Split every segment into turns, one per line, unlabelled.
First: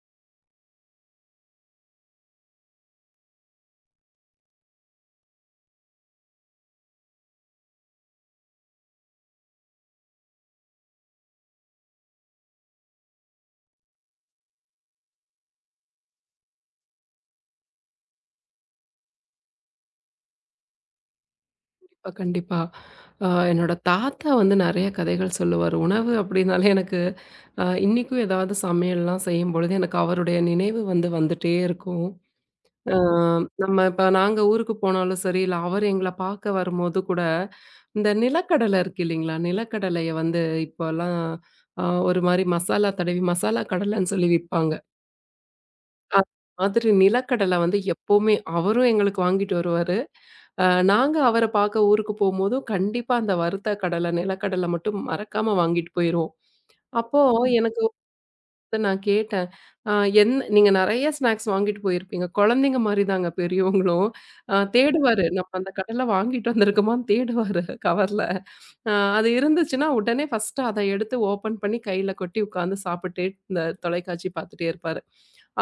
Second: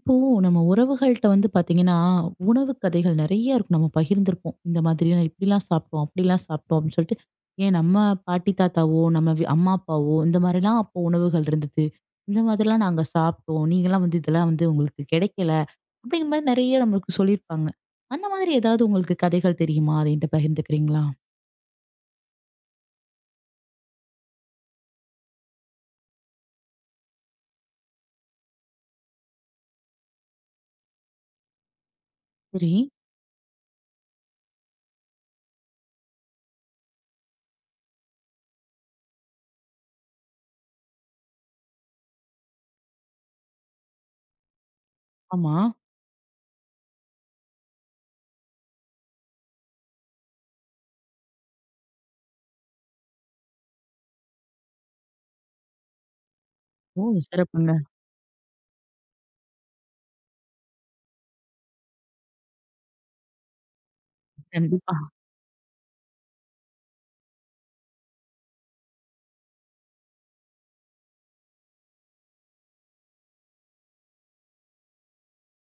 இப்போ நம்ம உறவுகள்கிட்ட வந்து பாத்தீங்கன்னா, உணவு கதைகள் நெறைய இருக்கும். நம்ம பகிர்ந்திருப்போம். இந்த மாதிரி நான் இப்படிலாம் சாப்பிட்டோம், அப்படிலாம் சாப்பிட்டோம் அப்படின்னு சொல்லிட்டு, ஏன் நம்ம பாட்டி தாத்தாவோ, நம்ம வி அம்மா அப்பாவோ இந்த மாதிரிலாம் அப்போ உணவுகள் இருந்தது. இந்த மாதிரிலாம் நாங்க சாப்பிட்டோம். நீங்கலாம் வந்து இதெல்லாம் வந்து உங்களுக்கு கிடைக்கல. அப்படிங்கிற மாதிரி நெறைய நம்மளுக்கு சொல்லியிருப்பாங்க. அந்த மாதிரி ஏதாவது உங்களுக்கு கதைகள் தெரியுமா? அத என்கிட்ட பகிர்ந்துக்கிறீங்களா?
கண்டிப்பா, கண்டிப்பா. என்னோட தாத்தா வந்து நெறைய கதைகள் சொல்லுவாரு. உணவு அப்படின்னாலே எனக்கு இன்னைக்கும் ஏதாவது சமையல்லாம் செய்யும்பொழுது எனக்கு அவருடைய நினைவு வந்துட்டே இருக்கும்.
சரி.
அ நம்ம இப்ப நாங்க ஊருக்கு போனாலும் சரி, இல்ல அவர் எங்கள பார்க்க வரும்போது கூட, இந்த நிலக்கடலை இருக்கு இல்லைங்களா? நிலக்கடலைய வந்து இப்போலாம் அ ஒரு மாரி மசாலா தடவி மசாலா கடலைன்னு சொல்லி விப்பாங்க.
ஆமா.
அது மாதிரி நிலக்கடலை வந்து எப்பவுமே அவரும் எங்களுக்கு வாங்கிட்டு வருவாரு. அ நாங்க அவர பாக்க ஊருக்கு போம்போது, கண்டிப்பா அந்த வறுத்த கடலை, நிலக்கடலை மட்டும் மறக்காம வாங்கிட்டு போயிருவோம்.
ஓ!
அப்போ
சிறப்புங்க.
எனக்கு நான் கேட்டேன். "அ என் நீங்க நெறைய ஸ்நாக்ஸ் வாங்கிட்டு போயிருப்பீங்க. குழந்தைங்க மாரி தாங்க பெரியவங்களும்."
கண்டிப்பா.
தேடுவாரு. நம்ம அந்த கடையில வாங்கிட்டு வந்திருக்கோமான்னு தேடுவாரு கவர்ல. அ அது இருந்துச்சுன்னா, உடனே ஃபர்ஸ்ட்டு அத எடுத்து ஓப்பன் பண்ணி கையில கொட்டி உட்காந்து சாப்பிட்டே இந்த தொலைக்காட்சி பார்த்துட்டே இருப்பாரு.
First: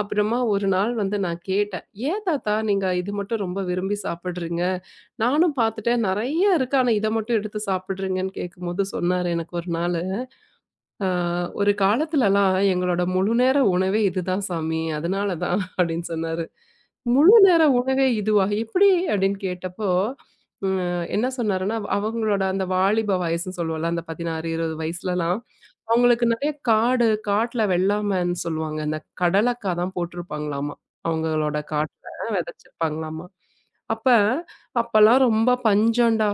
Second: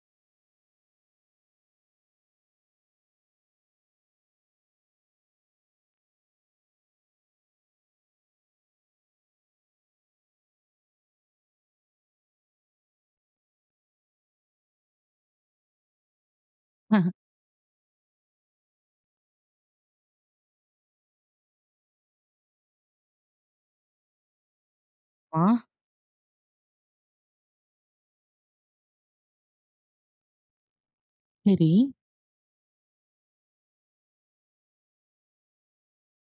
அப்புறமா ஒரு நாள் வந்து நான் கேட்டேன். "ஏன் தாத்தா நீங்க இது மட்டும் ரொம்ப விரும்பி சாப்பிடுறீங்க? நானும் பார்த்துட்டேன் நெறைய இருக்கு. ஆனா இத மட்டும் எடுத்து சாப்பிடுறீங்கன்னு" கேட்கும்போது சொன்னாரு எனக்கு ஒரு நாளு. ஆ, ஒரு காலத்துலலாம் எங்களோட முழு நேர உணவே இதுதான் சாமி. அதனால தான் அப்படின்னு சொன்னாரு. முழு நேர உணவே இதுவா? எப்படி? அப்படின்னு கேட்டப்போ, என்ன சொன்னாருன்னா, அவங்களோட அந்த வாலிப வயசுன்னு சொல்லுவோம்ல, அந்த 16, 20 வயசுலலாம்
ஆமா.
அவங்களுக்கு நெறைய காடு, காட்டுல வெள்ளாமைன்னு சொல்லுவாங்க. இந்த கடலக்கா தான் போட்டிருப்பாங்களாமா. அவங்களோட
சரி.
காட்டுல விதைச்சிருப்பாங்களாமா. அப்ப, அப்பல்லாம் ரொம்ப பஞ்சம்டா.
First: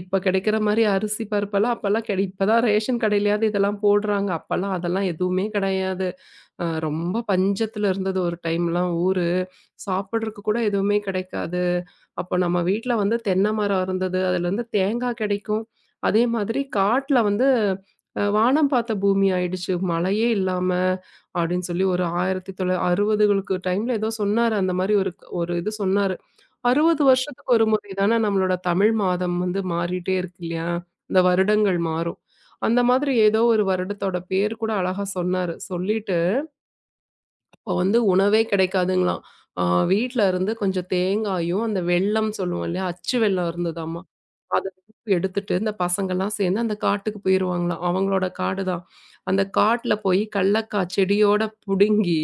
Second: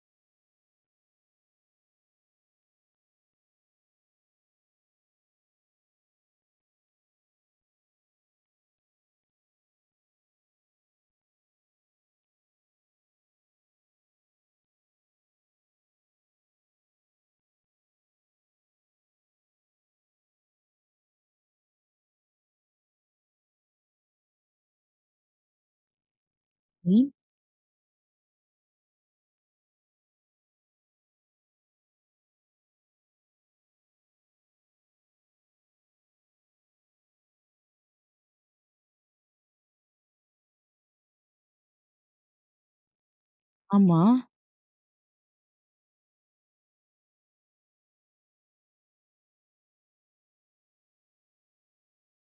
இப்ப கிடைக்கிற மாரி அரிசி, பருப்பெல்லாம் அப்பல்லாம் இப்பதான் ரேஷன் கடையிலயாவது இதெல்லாம் போடுறாங்க. அப்பல்லாம் அதெல்லாம் எதுவுமே கிடையாது. ரொம்ப பஞ்சத்துல இருந்தது ஒரு டைம்லாம் ஊரு. சாப்பிட்றக்கு கூட எதுவுமே கிடைக்காது. அப்போ நம்ம வீட்ல வந்து தென்னை மரம் இருந்தது. அதுலேருந்து தேங்காய் கிடைக்கும். அதே மாதிரி காட்ல வந்து வானம் பார்த்த பூமி ஆயிடுச்சு. மழையே இல்லாம அப்படின்னு சொல்லி ஒரு 1960களுக்கு டைம்ல ஏதோ சொன்னாரு. அந்த மாதிரி ஒரு ஒரு இது சொன்னாரு. 60
ம்.
வருஷத்துக்கு ஒரு முறை தானே நம்மளோட தமிழ் மாதம் வந்து மாறிட்டே இருக்கு இல்லையா? இந்த வருடங்கள் மாறும். அந்த மாதிரி ஏதோ ஒரு வருடத்தோட பேர் கூட அழகா சொன்னாரு. சொல்லிட்டு அப்ப வந்து உணவே கிடைக்காதுங்களாம். ஆ வீட்ல இருந்து கொஞ்சம் தேங்காயும், அந்த வெல்லம் சொல்லுவோம் இல்லையா? அச்சு வெல்லம்
ஆமா.
இருந்ததாம்மா. அத எடுத்துட்டு இந்த பசங்கள்லாம் சேர்ந்து அந்த காட்டுக்கு போயிருவாங்களாம். அவங்களோட காடு தான். அந்த காட்டுல போய் கடலக்கா செடியோட புடுங்கி,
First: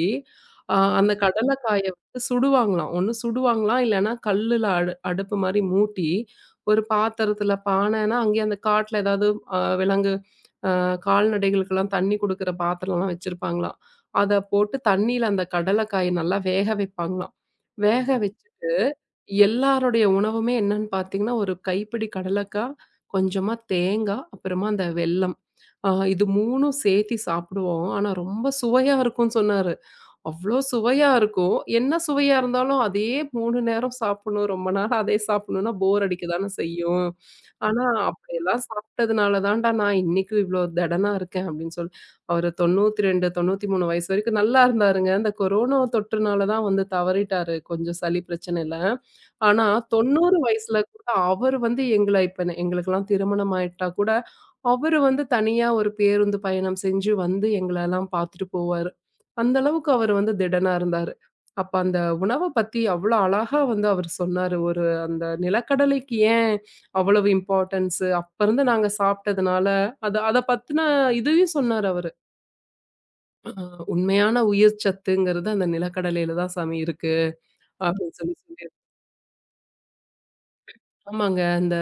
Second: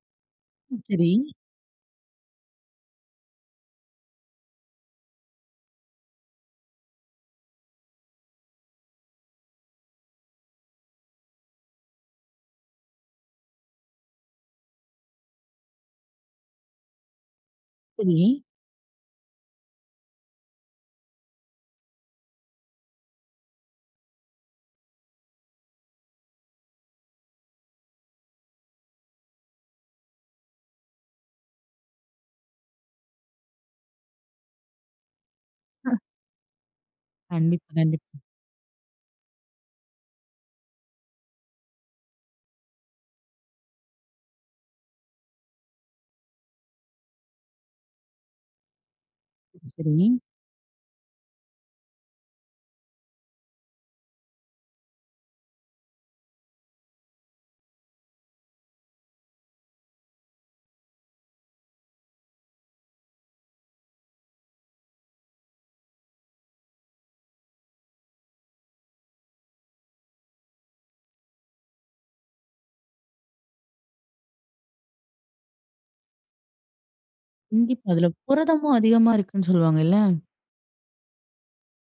சரி.
அந்த கடலக்காய வந்து சுடுவாங்களாம். ஒண்ணு சுடுவாங்களாம், இல்லன்னா கல்லுல அடுப்பு மாரி மூட்டி, ஒரு பாத்திரத்துல பானைன்னா, அங்கேயே அந்த காட்டுல ஏதாவது விலங்கு கால்நடைகளுக்கெல்லாம் தண்ணி குடுக்குற பாத்திரம்லாம் வச்சிருப்பாங்களாம். அத போட்டு தண்ணீல அந்த கடலைக்காய நல்லா வேக வைப்பாங்களாம். வேக ம்ஹ்ம்.
சரி.
வச்சுட்டு எல்லாருடைய உணவுமே என்னன்னு பார்த்தீங்கன்னா, ஒரு கைப்பிடி கடலைக்கா, கொஞ்சமா தேங்காய், அப்புறமா அந்த வெல்லம். இது 3ம் சேர்த்தி சாப்பிடுவோம். ஆனா ரொம்ப சுவையா இருக்கும்னு சொன்னாரு. அவ்ளோ சுவையா இருக்கும். என்ன சுவையா இருந்தாலும் அதே 3 நேரம் சாப்பிடணும். ரொம்ப நாள் அதே சாப்பிடணும்னா போர் அடிக்க தானே செய்யும்.
கண்டிப்பா,
ஆனா,
கண்டிப்பா.
அப்படியெல்லாம் சாப்பிட்டதுனால தான்டா நான் இன்னைக்கும் இவ்ளோ தெடனா இருக்கேன் அப்படின்னு சொல்லி. அவரு 92, 93 வயசு வரைக்கும் நல்லா இருந்தாருங்க. இந்த கொரோனா தொற்றுனால தான் வந்து தவறிட்டாரு. கொஞ்சம் சளி பிரச்சனையில. ஆனா
சரி.
90 வயசுல கூட அவரு வந்து எங்கள இப்ப எங்களுக்கெல்லாம் திருமணம் ஆயிட்டா கூட, அவரு வந்து தனியா ஒரு பேருந்து பயணம் செஞ்சு வந்து எங்களெல்லாம் பார்த்துட்டு போவாரு. அந்த அளவுக்கு அவரு வந்து திடனா இருந்தாரு. அப்ப அந்த உணவ பத்தி அவ்ளோ அழகா வந்து அவரு சொன்னாரு. ஒரு அந்த நிலக்கடலைக்கு ஏன் அவ்வளவு இம்பார்ட்டன்ஸு. அப்ப இருந்து நாங்க சாப்பிட்டதுனால, அத அத பத்தின இதையும் சொன்னாரு அவரு. அ உண்மையான உயிர் சத்துங்கிறது அந்த நிலக்கடலையில தான் சாமி இருக்கு.
கண்டிப்பா. அதுல
அப்படின்னு சொல்லி சொல்லிரு
புரதமும் அதிகமா இருக்குன்னு சொல்லுவாங்கல்ல?
ஆமாங்க. இந்த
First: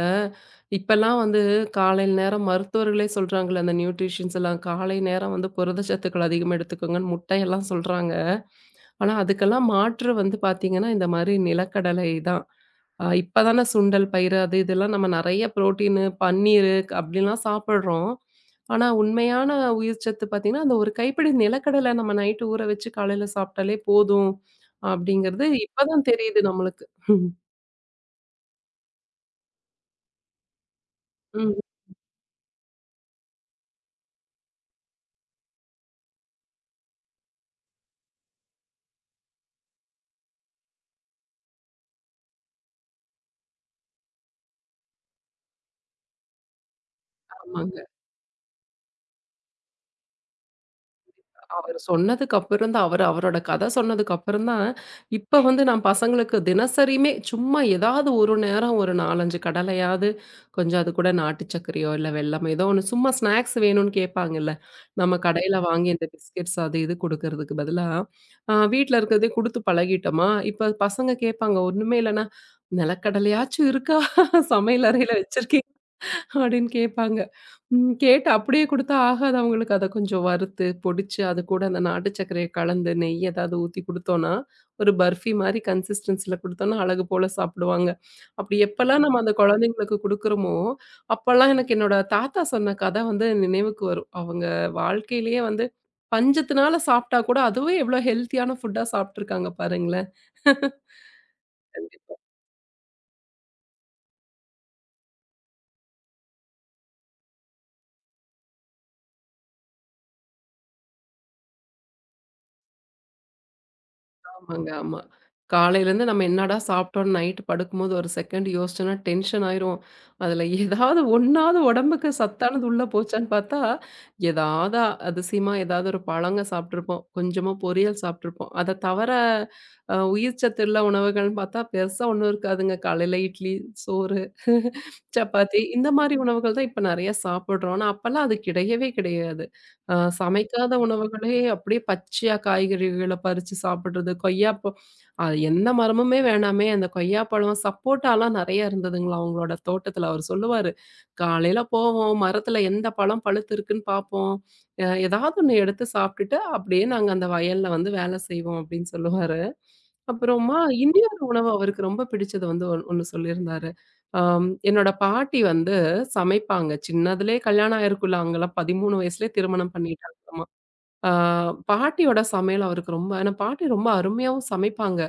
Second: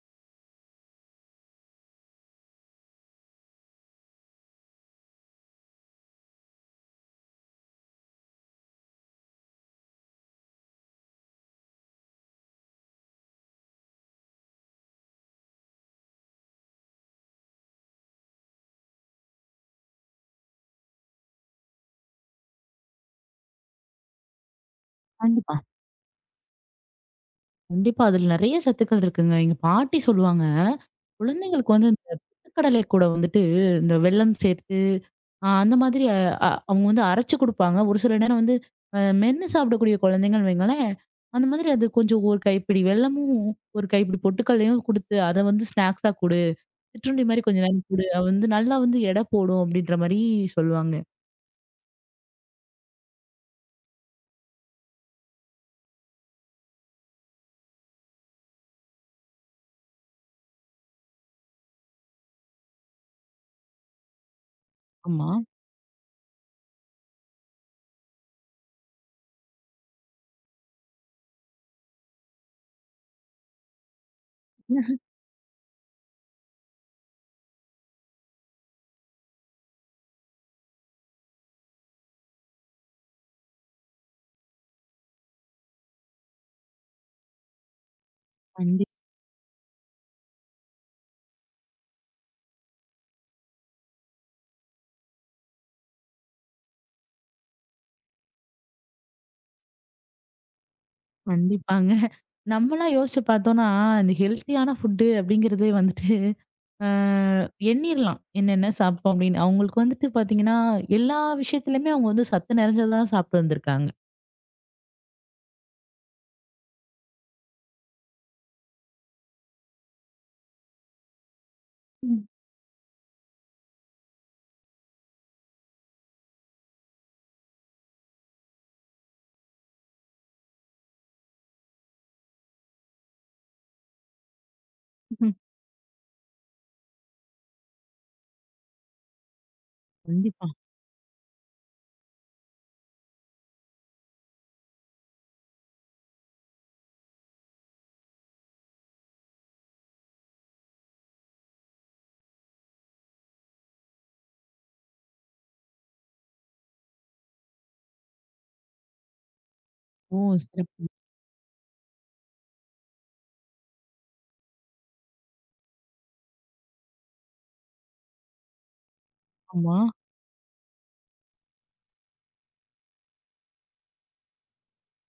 இப்பலாம் வந்து காலையில நேரம் மருத்துவர்களே சொல்றாங்கல்ல, அந்த நியூட்ரிஷியன்ஸ் எல்லாம் காலை நேரம் வந்து புரதச்சத்துக்கள் அதிகமா எடுத்துக்கோங்கன்னு முட்டையெல்லாம் சொல்றாங்க. ஆனா, அதுக்கெல்லாம் மாற்று வந்து பார்த்தீங்கன்னா, இந்த மாரி நிலக்கடலை தான். இப்ப தானே சுண்டல் பயிறு அது இதெல்லாம் நம்ம நெறைய புரோட்டீனு, பன்னீரு அப்படிலாம் சாப்பிடுறோம். ஆனா, உண்மையான உயிர்ச்சத்து பார்த்தீங்கன்னா, அந்த ஒரு கைப்பிடி நிலக்கடலை நம்ம நைட்டு ஊற வச்சு காலையில சாப்பிட்டாலே போதும் அப்படிங்கிறது
கண்டிப்பா.
இப்ப தான் தெரியுது நம்மளுக்கு. ம்.
கண்டிப்பா. அதுல நெறைய சத்துக்கள் இருக்குங்க. எங்க பாட்டி சொல்லுவாங்க,
ம்.
குழந்தைங்களுக்கு வந்து இந்த பொட்டுக்கடலை கூட வந்துட்டு இந்த வெல்லம் சேர்த்து, அந்த மாதிரி அ அ அவங்க வந்து அரைச்சு குடுப்பாங்க. ஒரு சில நேரம் வந்து மென்னு சாப்பிடக்கூடிய குழந்தைங்கன்னு வைங்களேன், அந்த மாதிரி அது கொஞ்சம் ஒரு கைப்பிடி வெல்லமும், ஒரு கைப்பிடி பொட்டுக்கடலையும் குடுத்து, அத வந்து ஸ்நாக்ஸா குடு. சிற்றுண்டி மாரி கொஞ்ச
ஆமாங்க.
நேரம் குடு. அது வந்து நல்லா வந்து எடை போடும் அப்டின்ற மாரி சொல்லுவாங்க.
அவரு சொன்னதுக்கு அப்புறம் தான் அவரு அவரோட கதை சொன்னதுக்கு அப்புறம் தான், இப்ப வந்து நான் பசங்களுக்கு தினசரியுமே சும்மா ஏதாவது ஒரு நேரம் ஒரு 4, 5 கடலையாவது கொஞ்சம் அது கூட நாட்டு சர்க்கரையோ, இல்ல வெல்லமோ ஏதோ ஒண்ணு சும்மா ஸ்நாக்ஸ் வேணும்னு கேட்பாங்கல்ல. நம்ம
ஆமா.
கடையில வாங்கி இந்த பிஸ்கட்ஸ் அது இது குடுக்கறதுக்கு பதிலா, வீட்ல இருக்கிறதே குடுத்து பழகிட்டோமா, இப்ப பசங்க கேட்பாங்க ஒண்ணுமே இல்லன்னா, "நிலக்கடலையாச்சும் இருக்கா? சமையலறையில வச்சிருக்கீங்களா?" அப்படின்னு கேட்பாங்க. கேட்டு அப்படியே குடுத்தா ஆகாது அவங்களுக்கு. அத கொஞ்சம் வறுத்து, பொடிச்சு அது கூட அந்த நாட்டு சர்க்கரைய கலந்து, நெய் ஏதாவது ஊத்தி குடுத்தோம்னா, ஒரு பர்ஃபி மாரி கன்சிஸ்டன்ஸில குடுத்தோம்னா, அழகு போல சாப்பிடுவாங்க. அப்படி
கண்டிப்பா.
எப்பலாம் நம்ம அந்த குழந்தைங்களுக்கு குடுக்குறோமோ, அப்பலாம் எனக்கு என்னோட தாத்தா சொன்ன கதை வந்து நினைவுக்கு வரும். அவங்க வாழ்க்கையிலேயே வந்து பஞ்சத்தினால சாப்பிட்டா கூட, அதுவே எவ்வளோ ஹெல்த்தியான ஃபுட்டா சாப்பிட்டுருக்காங்க பாருங்களேன்.
கண்டிப்பாங்க.
கண்டிப்பா.
நம்மலாம் யோசிச்சு பார்த்தோம்னா, இந்த ஹெல்த்தியான ஃபுட்டு அப்படிங்கிறதே வந்துட்டு அ எண்ணிறலாம். என்னென்ன சாப்பிட்டோம் அப்படின்னு. அவங்களுக்கு வந்துட்டு பார்த்தீங்கன்னா, எல்லா விஷயத்துலயுமே அவங்க வந்து சத்து நிறைஞ்சது தான் சாப்பிட்டு வந்திருக்காங்க.
ஆமாங்க, ஆமா. காலையிலேருந்து நம்ம என்னடா சாப்பிட்டோம்ன்னு நைட்டு படுக்கும்போது ஒரு செகண்ட் யோசிச்சோம்னா டென்ஷன் ஆயிரும். அதில ஏதாவது ஒண்ணாவது உடம்புக்கு
ம்.
சத்தானது உள்ள போச்சான்னு பார்த்தா, ஏதாவது அதிசயமா ஏதாவது ஒரு பழங்க சாப்பிட்டுருப்போம். கொஞ்சமா பொரியல் சாப்பிட்டுருப்போம். அத தவிர உயிர் சத்து உள்ள உணவுகள்னு பார்த்தா பெருசா ஒண்ணும் இருக்காதுங்க. காலையில இட்லி, சோறு,
ம்.
சப்பாத்தி இந்த மாரி உணவுகள் தான் இப்ப நெறைய சாப்பிடுறோம். ஆனா அப்பலாம் அது கிடையவே கிடையாது.
கண்டிப்பா.
சமைக்காத உணவுகளே அப்படியே பச்சையா காய்கறிகள பறிச்சு சாப்பிடுறது, அது எந்த மரமுமே வேணாமே, அந்த கொய்யாப்பழம், சப்போட்டாலாம் நெறைய இருந்ததுங்களா அவங்களோட தோட்டத்துல. அவர் சொல்லுவாரு, "காலையில போவோம், மரத்துல எந்த பழம் பழுத்திருக்குன்னு பார்ப்போம். ஏதாவது ஒண்ணு எடுத்து சாப்பிட்டுட்டு அப்படியே நாங்க அந்த வயல்ல வந்து வேலை செய்வோம்." அப்படின்னு சொல்லுவாரு.
ஓ!
அப்புறமா
சிறப்பு.
இன்னொரு உணவு அவருக்கு ரொம்ப பிடிச்சது வந்து ஒண்ணு சொல்லியிருந்தாரு. என்னோட பாட்டி வந்து சமைப்பாங்க. சின்னதுலே கல்யாணம் ஆயிருக்குல்ல அங்கலாம் 13 வயசுலயே திருமணம்
ஆமா.
பண்ணிட்டாங்களாமா. ஆ பாட்டியோட சமையல் அவருக்கு ரொம்ப ஏன்னா பாட்டி ரொம்ப அருமையாவும் சமைப்பாங்க.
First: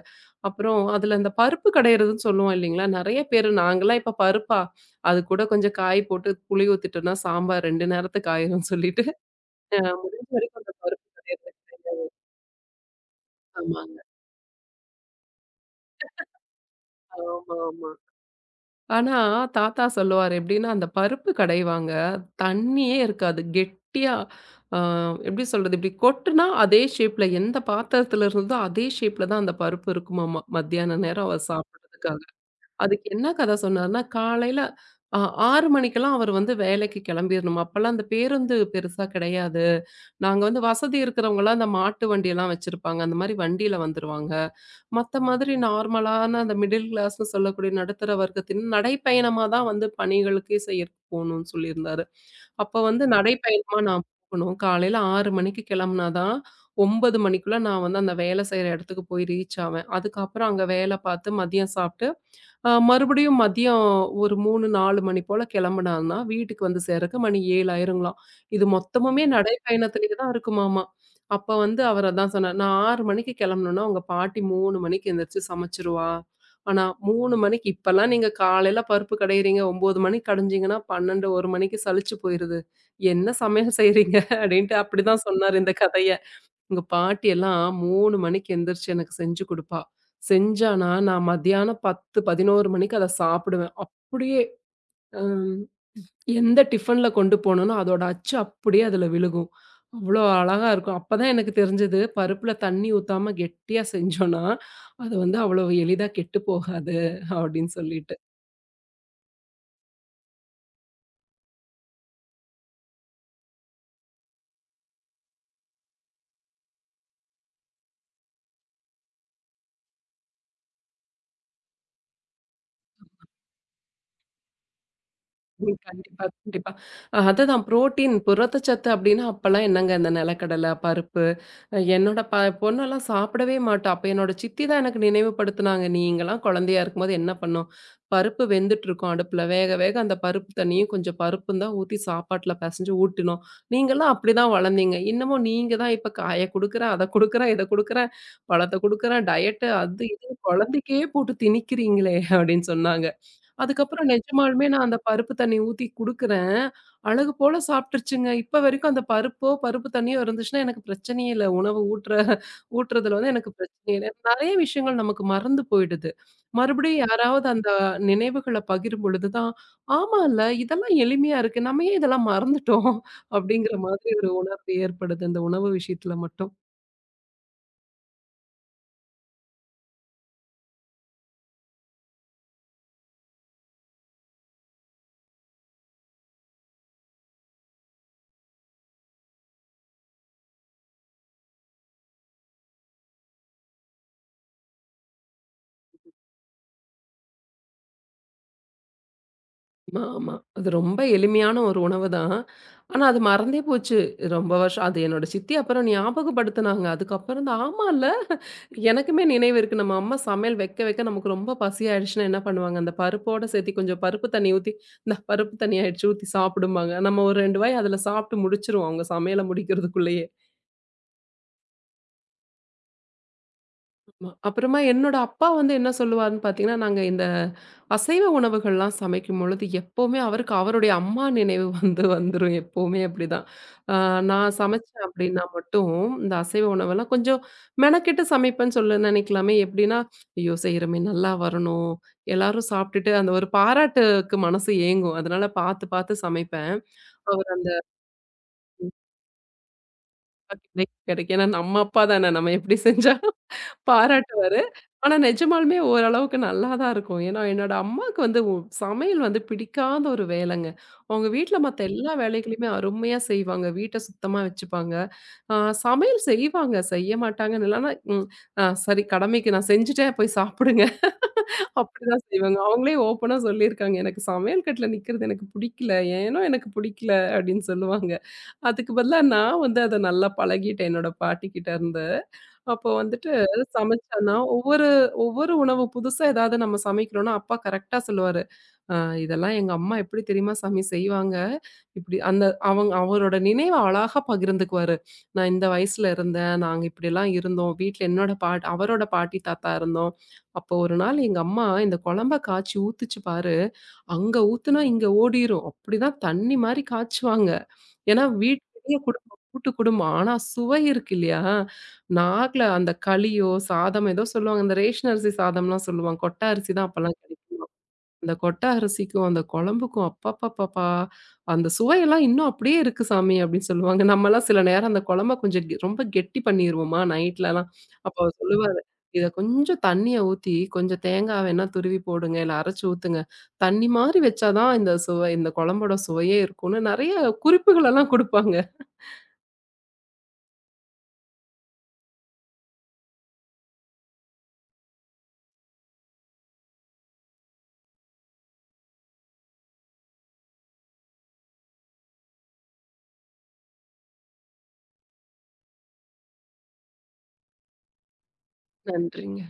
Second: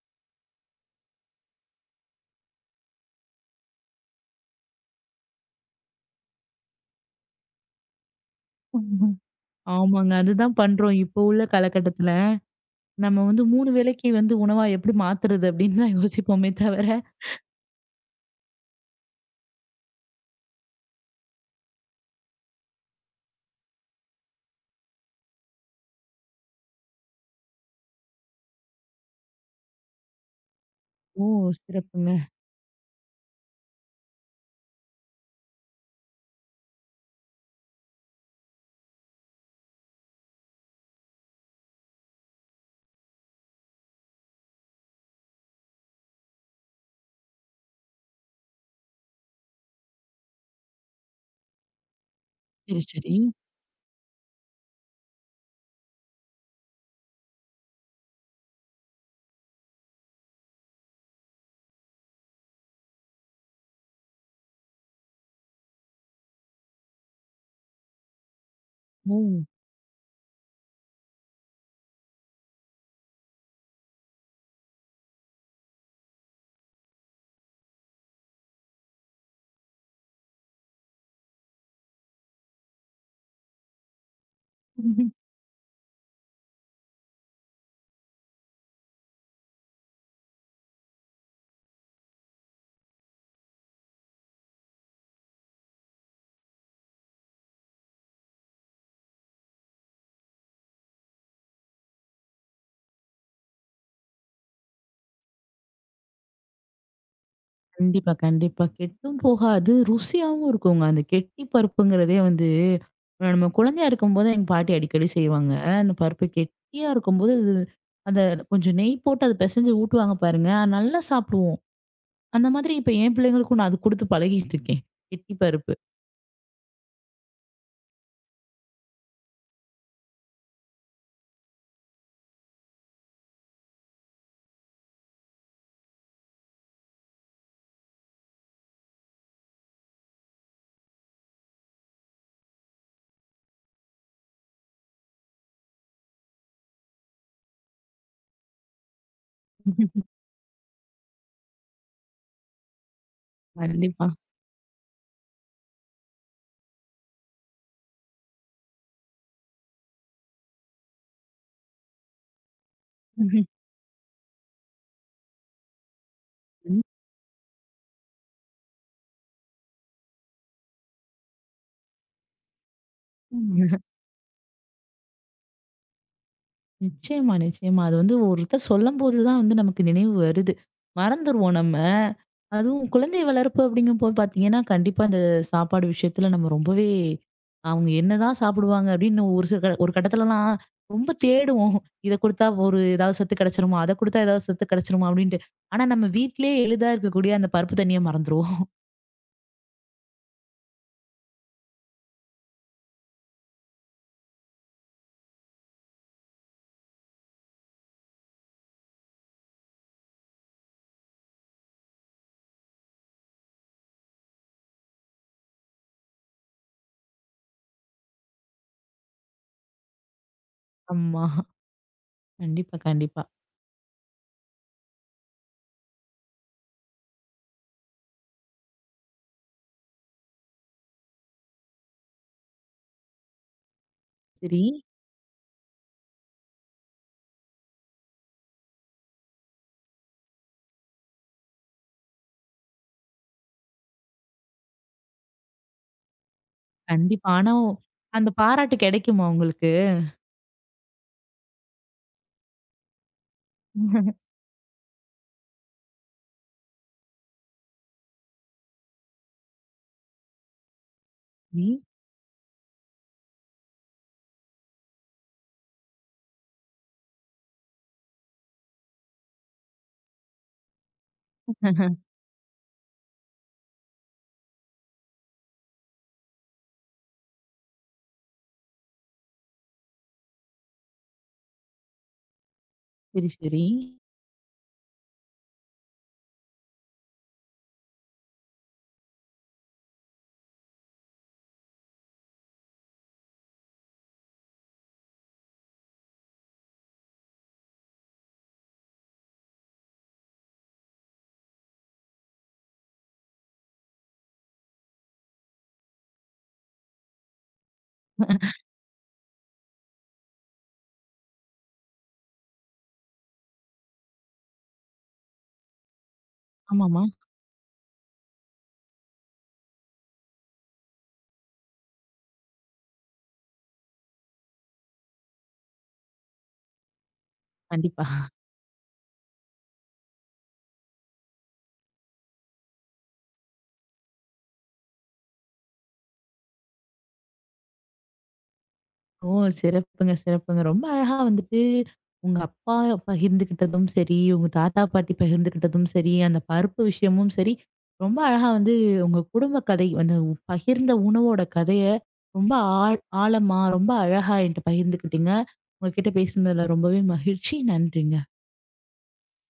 அப்புறம் அதுல இந்த பருப்பு கடையிறதுன்னு சொல்லுவோம் இல்லைங்களா? நெறைய பேரு நாங்கலாம் இப்ப பருப்பா? அது கூட கொஞ்சம் காய் போட்டு புளி ஊத்திட்டோம்னா சாம்பார் 2 நேரத்துக்கு ஆயிரும்னு சொல்லிட்டு,
ம். ஆமாங்க.
முடிஞ்ச
அதுதான்
வரைக்கும் அந்த
பண்றோம்.
பருப்பு
இப்போ உள்ள
கடையிறது.
காலகட்டத்துல. நம்ம வந்து 3
ஆமாங்க.
வேளைக்கு வந்து உணவா எப்படி மாத்துறது அப்படின்னு தான் யோசிப்போமே தவிர.
ஆமா, ஆமா. ஆனா, தாத்தா சொல்லுவாரு. எப்படின்னா, அந்த பருப்பு கடைவாங்க. தண்ணியே இருக்காது. கெட்டியா அ எப்படி சொல்றது? இப்படி கொட்டுனா அதே ஷேப்ல எந்த பாத்திரத்தில இருந்ததோ, அதே ஷேப்ல தான் அந்த பருப்பு இருக்குமாமா. மத்தியான
ஓ!
நேரம் அவர்
சிறப்புங்க.
சாப்பிடுறதுக்காக. அதுக்கு என்ன கதை சொன்னாருன்னா, காலையில அ 6 மணிக்கெல்லாம் அவர் வந்து வேலைக்கு கிளம்பிரணுமா. அப்பலாம் அந்த பேருந்து பெருசா கிடையாது. நாங்க வந்து வசதி இருக்கிறவங்கலாம் அந்த மாட்டு வண்டியெல்லாம் வச்சிருப்பாங்க. அந்த மாரி வண்டியில வந்துருவாங்க. மத்த மாதிரி நார்மலான அந்த மிடில் கிளாஸ்ன்னு சொல்லக்கூடிய நடுத்தர வர்க்கத்தின் நடைப்பயணமா தான் வந்து பணிகளுக்கே செய்யறதுக்கு போகணும்னு சொல்லியிருந்தாரு.
சரி,
அப்ப வந்து
சரி.
நடைப்பயணமா நான் போகணும். காலையில 6 மணிக்கு கிளம்புனா தான் 9 மணிக்குள்ள நான் வந்து அந்த வேலை செய்ற இடத்துக்கு போய் ரீச் ஆவேன். அதுக்கப்புறம் அங்க வேலை பார்த்து மதியம் சாப்பிட்டு மறுபடியும் மதியம் ஒரு 3, 4 மணி போல கிளம்புனான்னா, வீட்டுக்கு வந்து சேரக்கு மணி 7 ஆயிருங்களாம். இது
ஓ!
மொத்தமுமே நடைப்பயணத்திலேயே தான் இருக்குமாமா. அப்ப வந்து அவர் அதான் சொன்னார். "நான் 6 மணிக்கு கிளம்பணும்னா, உங்க பாட்டி 3 மணிக்கு எந்திரிச்சு சமைச்சுருவா. ஆனா 3 மணிக்கு இப்பல்லாம் நீங்க காலையில பருப்பு கடையறீங்க. 9 மணிக்கு கடைஞ்சீங்கன்னா, 12, 1 மணிக்கு சலிச்சு போயிருது. என்ன சமையல் செய்றீங்க?" அப்படின்ட்டு அப்படிதான் சொன்னாரு இந்த கதைய. எங்க பாட்டி எல்லாம் 3 மணிக்கு எந்திரிச்சு எனக்கு செஞ்சு குடுப்பா. செஞ்சானா, நான் மத்தியானம் 10, 11 மணிக்கு அத சாப்பிடுவேன். அப்படியே அம் எந்த டிஃபன்ல கொண்டு போனோனோ, அதோட அச்சு அப்படியே அதுல விழுகும். அவ்வளோ அழகா இருக்கும். அப்பதான் எனக்கு தெரிஞ்சது, பருப்புல தண்ணி ஊத்தாம கெட்டியா செஞ்சோன்னா, அது வந்து அவ்வளவு எளிதா கெட்டு போகாது அப்படின்னு
கண்டிப்பா,
சொல்லிட்டு.
கண்டிப்பா. கெட்டும் போகாது. ருசியாவும் இருக்குங்க. அந்த கெட்டி பருப்புங்கிறதே வந்து நம்ம குழந்தையா இருக்கும்போது எங்க பாட்டி அடிக்கடி செய்வாங்க. அந்த பருப்பு கெட்டியா இருக்கும்போது, அது அந்த கொஞ்சம் நெய் போட்டு அத பெசஞ்சு ஊட்டுவாங்க பாருங்க. நல்லா சாப்பிடுவோம். அந்த மாதிரி இப்ப என் பிள்ளைங்களுக்கும் நான் அது குடுத்து பழகிட்டு இருக்கேன். கெட்டி பருப்பு.
ம். கண்டிப்பா, கண்டிப்பா. அதுதான் புரோட்டீன், புரதச்சத்து அப்டின்னா அப்பலாம் என்னங்க இந்த நிலக்கடலை, பருப்பு என்னோட ப பொண்ணெல்லாம் சாப்பிடவே மாட்டா. அப்ப என்னோட சித்தி தான் எனக்கு நினைவுபடுத்துனாங்க. நீங்கலாம் குழந்தையா இருக்கும்போது என்ன பண்ணோம்? பருப்பு வெந்துட்டுருக்கும் அடுப்புல. வேக வேக அந்த பருப்பு தண்ணியும் கொஞ்சம் பருப்பும் தான் ஊத்தி சாப்பாட்டுல பெசஞ்சு ஊட்டினோம். நீங்கலாம் அப்டிதான் வளர்ந்தீங்க. இன்னமும் நீங்க தான் இப்ப காய குடுக்குறேன், அத குடுக்குறேன், இத குடுக்குறேன், பழத்த குடுக்குறேன், டயட்டு அது இதுன்னு குழந்தைக்கே போட்டு திணிக்கிறீங்களே! அப்டின்னு சொன்னாங்க.
கண்டிப்பா.
அதுக்கப்புறம் நிஜமாலுமே நான் அந்த பருப்பு தண்ணி ஊத்தி குடுக்குறேன். அழகு போல சாப்பிட்டுருச்சுங்க. இப்ப வரைக்கும் அந்த பருப்போ, பருப்பு தண்ணியோ இருந்துச்சுன்னா எனக்கு பிரச்சனையே இல்ல. உணவு ஊட்டுற ஊட்டுறதுல வந்து எனக்கு பிரச்சனையே இல்ல. நெறைய விஷயங்கள் நமக்கு மறந்து போயிடுது. மறுபடியும் யாராவது அந்த நினைவுகள பகிரும் பொழுது தான், ஆமால்ல இதெல்லாம் எளிமையா இருக்கு. நம்ம ஏன் இதெல்லாம் மறந்துட்டோம்? அப்படிங்கிற மாதிரி ஒரு உணர்வு ஏற்படுது இந்த உணவு விஷயத்துல மட்டும்.
நிச்சயமா, நிச்சயமா. அது வந்து ஒருத்தர் சொல்லும்போது தான் வந்து நமக்கு நினைவு வருது. மறந்துருவோம் நம்ம. அதுவும் குழந்தை வளர்ப்பு அப்படிங்கும்போது பார்த்தீங்கன்னா, கண்டிப்பா இந்த சாப்பாடு விஷயத்துல நம்ம ரொம்பவே அவங்க என்னதான் சாப்பிடுவாங்க அப்படின்னு ஒரு சில க ஒரு கட்டத்துலலாம் ரொம்ப தேடுவோம். இத குடுத்தா ஒரு ஏதாவது சத்து கிடைச்சிருமா? அத குடுத்தா ஏதாவது சத்து கிடைச்சிருமா? அப்படின்ட்டு. ஆனா நம்ம வீட்லயே எளிதா இருக்கக்கூடிய அந்த பருப்பு தண்ணிய மறந்துருவோம்.
ஆமா, ஆமா. அது ரொம்ப எளிமையான ஒரு உணவு தான். ஆனா அது மறந்தே போச்சு. ரொம்ப வருஷம் அது என்னோட சித்தி அப்புறம் ஞாபகப்படுத்துனாங்க. அதுக்கப்புறம் தான் ஆமால்ல, எனக்குமே நினைவு இருக்கு. நம்ம அம்மா சமையல் வைக்க வைக்க நமக்கு ரொம்ப பசியாயிடுச்சுன்னா என்ன பண்ணுவாங்க, அந்த பருப்போட சேர்த்து கொஞ்சம் பருப்பு தண்ணி ஊத்தி, "இந்தா பருப்பு தண்ணி ஆயிடுச்சு ஊத்தி சாப்பிடும்பாங்க." நம்ம ஒரு 2 வாய் அதில சாப்பிட்டு முடிச்சுருவோம், அவங்க சமையல முடிக்கிறதுக்குள்ளயே.
ஆமா. கண்டிப்பா, கண்டிப்பா.
ஆமா. அப்புறமா என்னோட அப்பா வந்து என்ன சொல்லுவாருன்னு பார்த்தீங்கன்னா, நாங்க இந்த அசைவ உணவுகள்லாம் சமைக்கும் பொழுது எப்பவுமே அவருக்கு அவருடைய அம்மா நினைவு வந்துரும். எப்பவுமே அப்படிதான். ஆ நான்
சரி.
சமைச்சேன் அப்படின்னா மட்டும், இந்த அசைவ உணவெல்லாம் கொஞ்சம் மெனக்கெட்டு சமைப்பேன்னு சொல்ல நினைக்கலாமே! எப்படின்னா, "ஐயோ! செய்றோமே நல்லா வரணும்." எல்லாரும் சாப்பிட்டுட்டு அந்த ஒரு பாராட்டுக்கு மனசு ஏங்கும். அதனால பார்த்து பார்த்து சமைப்பேன்.
கண்டிப்பா.
அவர்
ஆனா
அந்த
அந்த பாராட்டு கிடைக்குமா உங்களுக்கு?
கிடைக்க, ஏன்னா நம்ம அப்பா தானே! நம்ம எப்படி செஞ்சா பாராட்டுவாரு. ஆனா நிஜமாலுமே ஓரளவுக்கு நல்லா தான் இருக்கும். ஏன்னா, என்னோட அம்மாக்கு வந்து சமையல் வந்து பிடிக்காத ஒரு வேலைங்க. அவங்க வீட்ல
சரி,
மத்த எல்லா வேலைகளையுமே அருமையா செய்வாங்க. வீட்ட சுத்தமா வச்சுப்பாங்க. ஆ சமையல் செய்வாங்க, செய்ய மாட்டாங்கன்னு இல்ல. ஆனா, சரி கடமைக்கு நான் செஞ்சுட்டேன், போய் சாப்பிடுங்க. அப்படிதான் செய்வாங்க. அவங்களே ஓப்பனா சொல்லியிருக்காங்க. எனக்கு சமையல் கட்டுல நிக்கிறது எனக்கு பிடிக்கல. ஏனோ எனக்கு பிடிக்கல அப்படின்னு சொல்லுவாங்க. அதுக்கு பதிலா நான் வந்து அத நல்லா பழகிட்டேன் என்னோட பாட்டி கிட்ட இருந்து. அப்போ
சரி,
வந்துட்டு
சரி.
சமைச்சேன்னா, ஒவ்வொரு ஒவ்வொரு உணவு புதுசா ஏதாவது நம்ம சமைக்கிறோம்னா, அப்பா கரெக்ட்டா சொல்லுவாரு. "அ இதெல்லாம் எங்க அம்மா எப்படி தெரியுமா சாமி செய்வாங்க? இப்படி" அந்த அவங்க அவரோட நினைவ அழகா பகிர்ந்துக்குவாரு. "நான் இந்த வயசுல இருந்தேன். நாங்க இப்படிலாம் இருந்தோம். வீட்ல என்னோட அவரோட பாட்டி, தாத்தா இருந்தோம். அப்போ ஒரு நாள் எங்க அம்மா இந்த குழம்ப காய்ச்சி ஊத்துச்சு பாரு. அங்க ஊத்துனா இங்க ஓடிரும். அப்படிதான் தண்ணி மாரி காய்ச்சுவாங்க. ஏன்னா வீடு பெரிய குடும்பம், கூட்டு குடும்பம். ஆனா சுவை இருக்கு இல்லையா? நாக்குல அந்த களியோ, சாதம் ஏதோ சொல்லுவாங்க. அந்த ரேஷன் அரிசி சாதம்லாம் சொல்லுவாங்க. கொட்ட அரிசி தான்
ஆமாமா.
அப்பலாம் கிடைக்கும். அந்த கொட்ட அரிசிக்கும், அந்த குழம்புக்கும் அப்பப்பப்பா! அந்த சுவையெல்லாம் இன்னும் அப்படியே இருக்கு சாமி அப்படின்னு சொல்லுவாங்க. நம்மலாம் சில நேரம் அந்த குழம்ப கொஞ்சம் ரொம்ப கெட்டி பண்ணிருவோமா நைட்லலாம்.
கண்டிப்பா.
அப்ப அவரு சொல்லுவாரு, "இத கொஞ்சம் தண்ணிய ஊத்தி, கொஞ்சம் தேங்காய் வேணா துருவி போடுங்க, இல்ல அரைச்சு ஊத்துங்க. தண்ணி மாரி வச்சா தான் இந்த சுவை இந்த குழம்போட சுவையே இருக்கும்னு" நெறைய குறிப்புகளெல்லாம் குடுப்பாங்க.
ஓ! சிறப்புங்க, சிறப்புங்க. ரொம்ப அழகா வந்துட்டு உங்க அப்பா பகிர்ந்துக்கிட்டதும் சரி, உங்க தாத்தா, பாட்டி பகிர்ந்துக்கிட்டதும் சரி, அந்த பருப்பு விஷயமும் சரி, ரொம்ப அழகா வந்து உங்க குடும்ப கதை, பகிர்ந்த உணவோட கதைய ரொம்ப ஆழமா, ரொம்ப அழகா என்ட்ட பகிர்ந்துக்கிட்டீங்க. உங்க கிட்ட பேசுனதுல ரொம்பவே மகிழ்ச்சி. நன்றிங்க.
நன்றிங்க.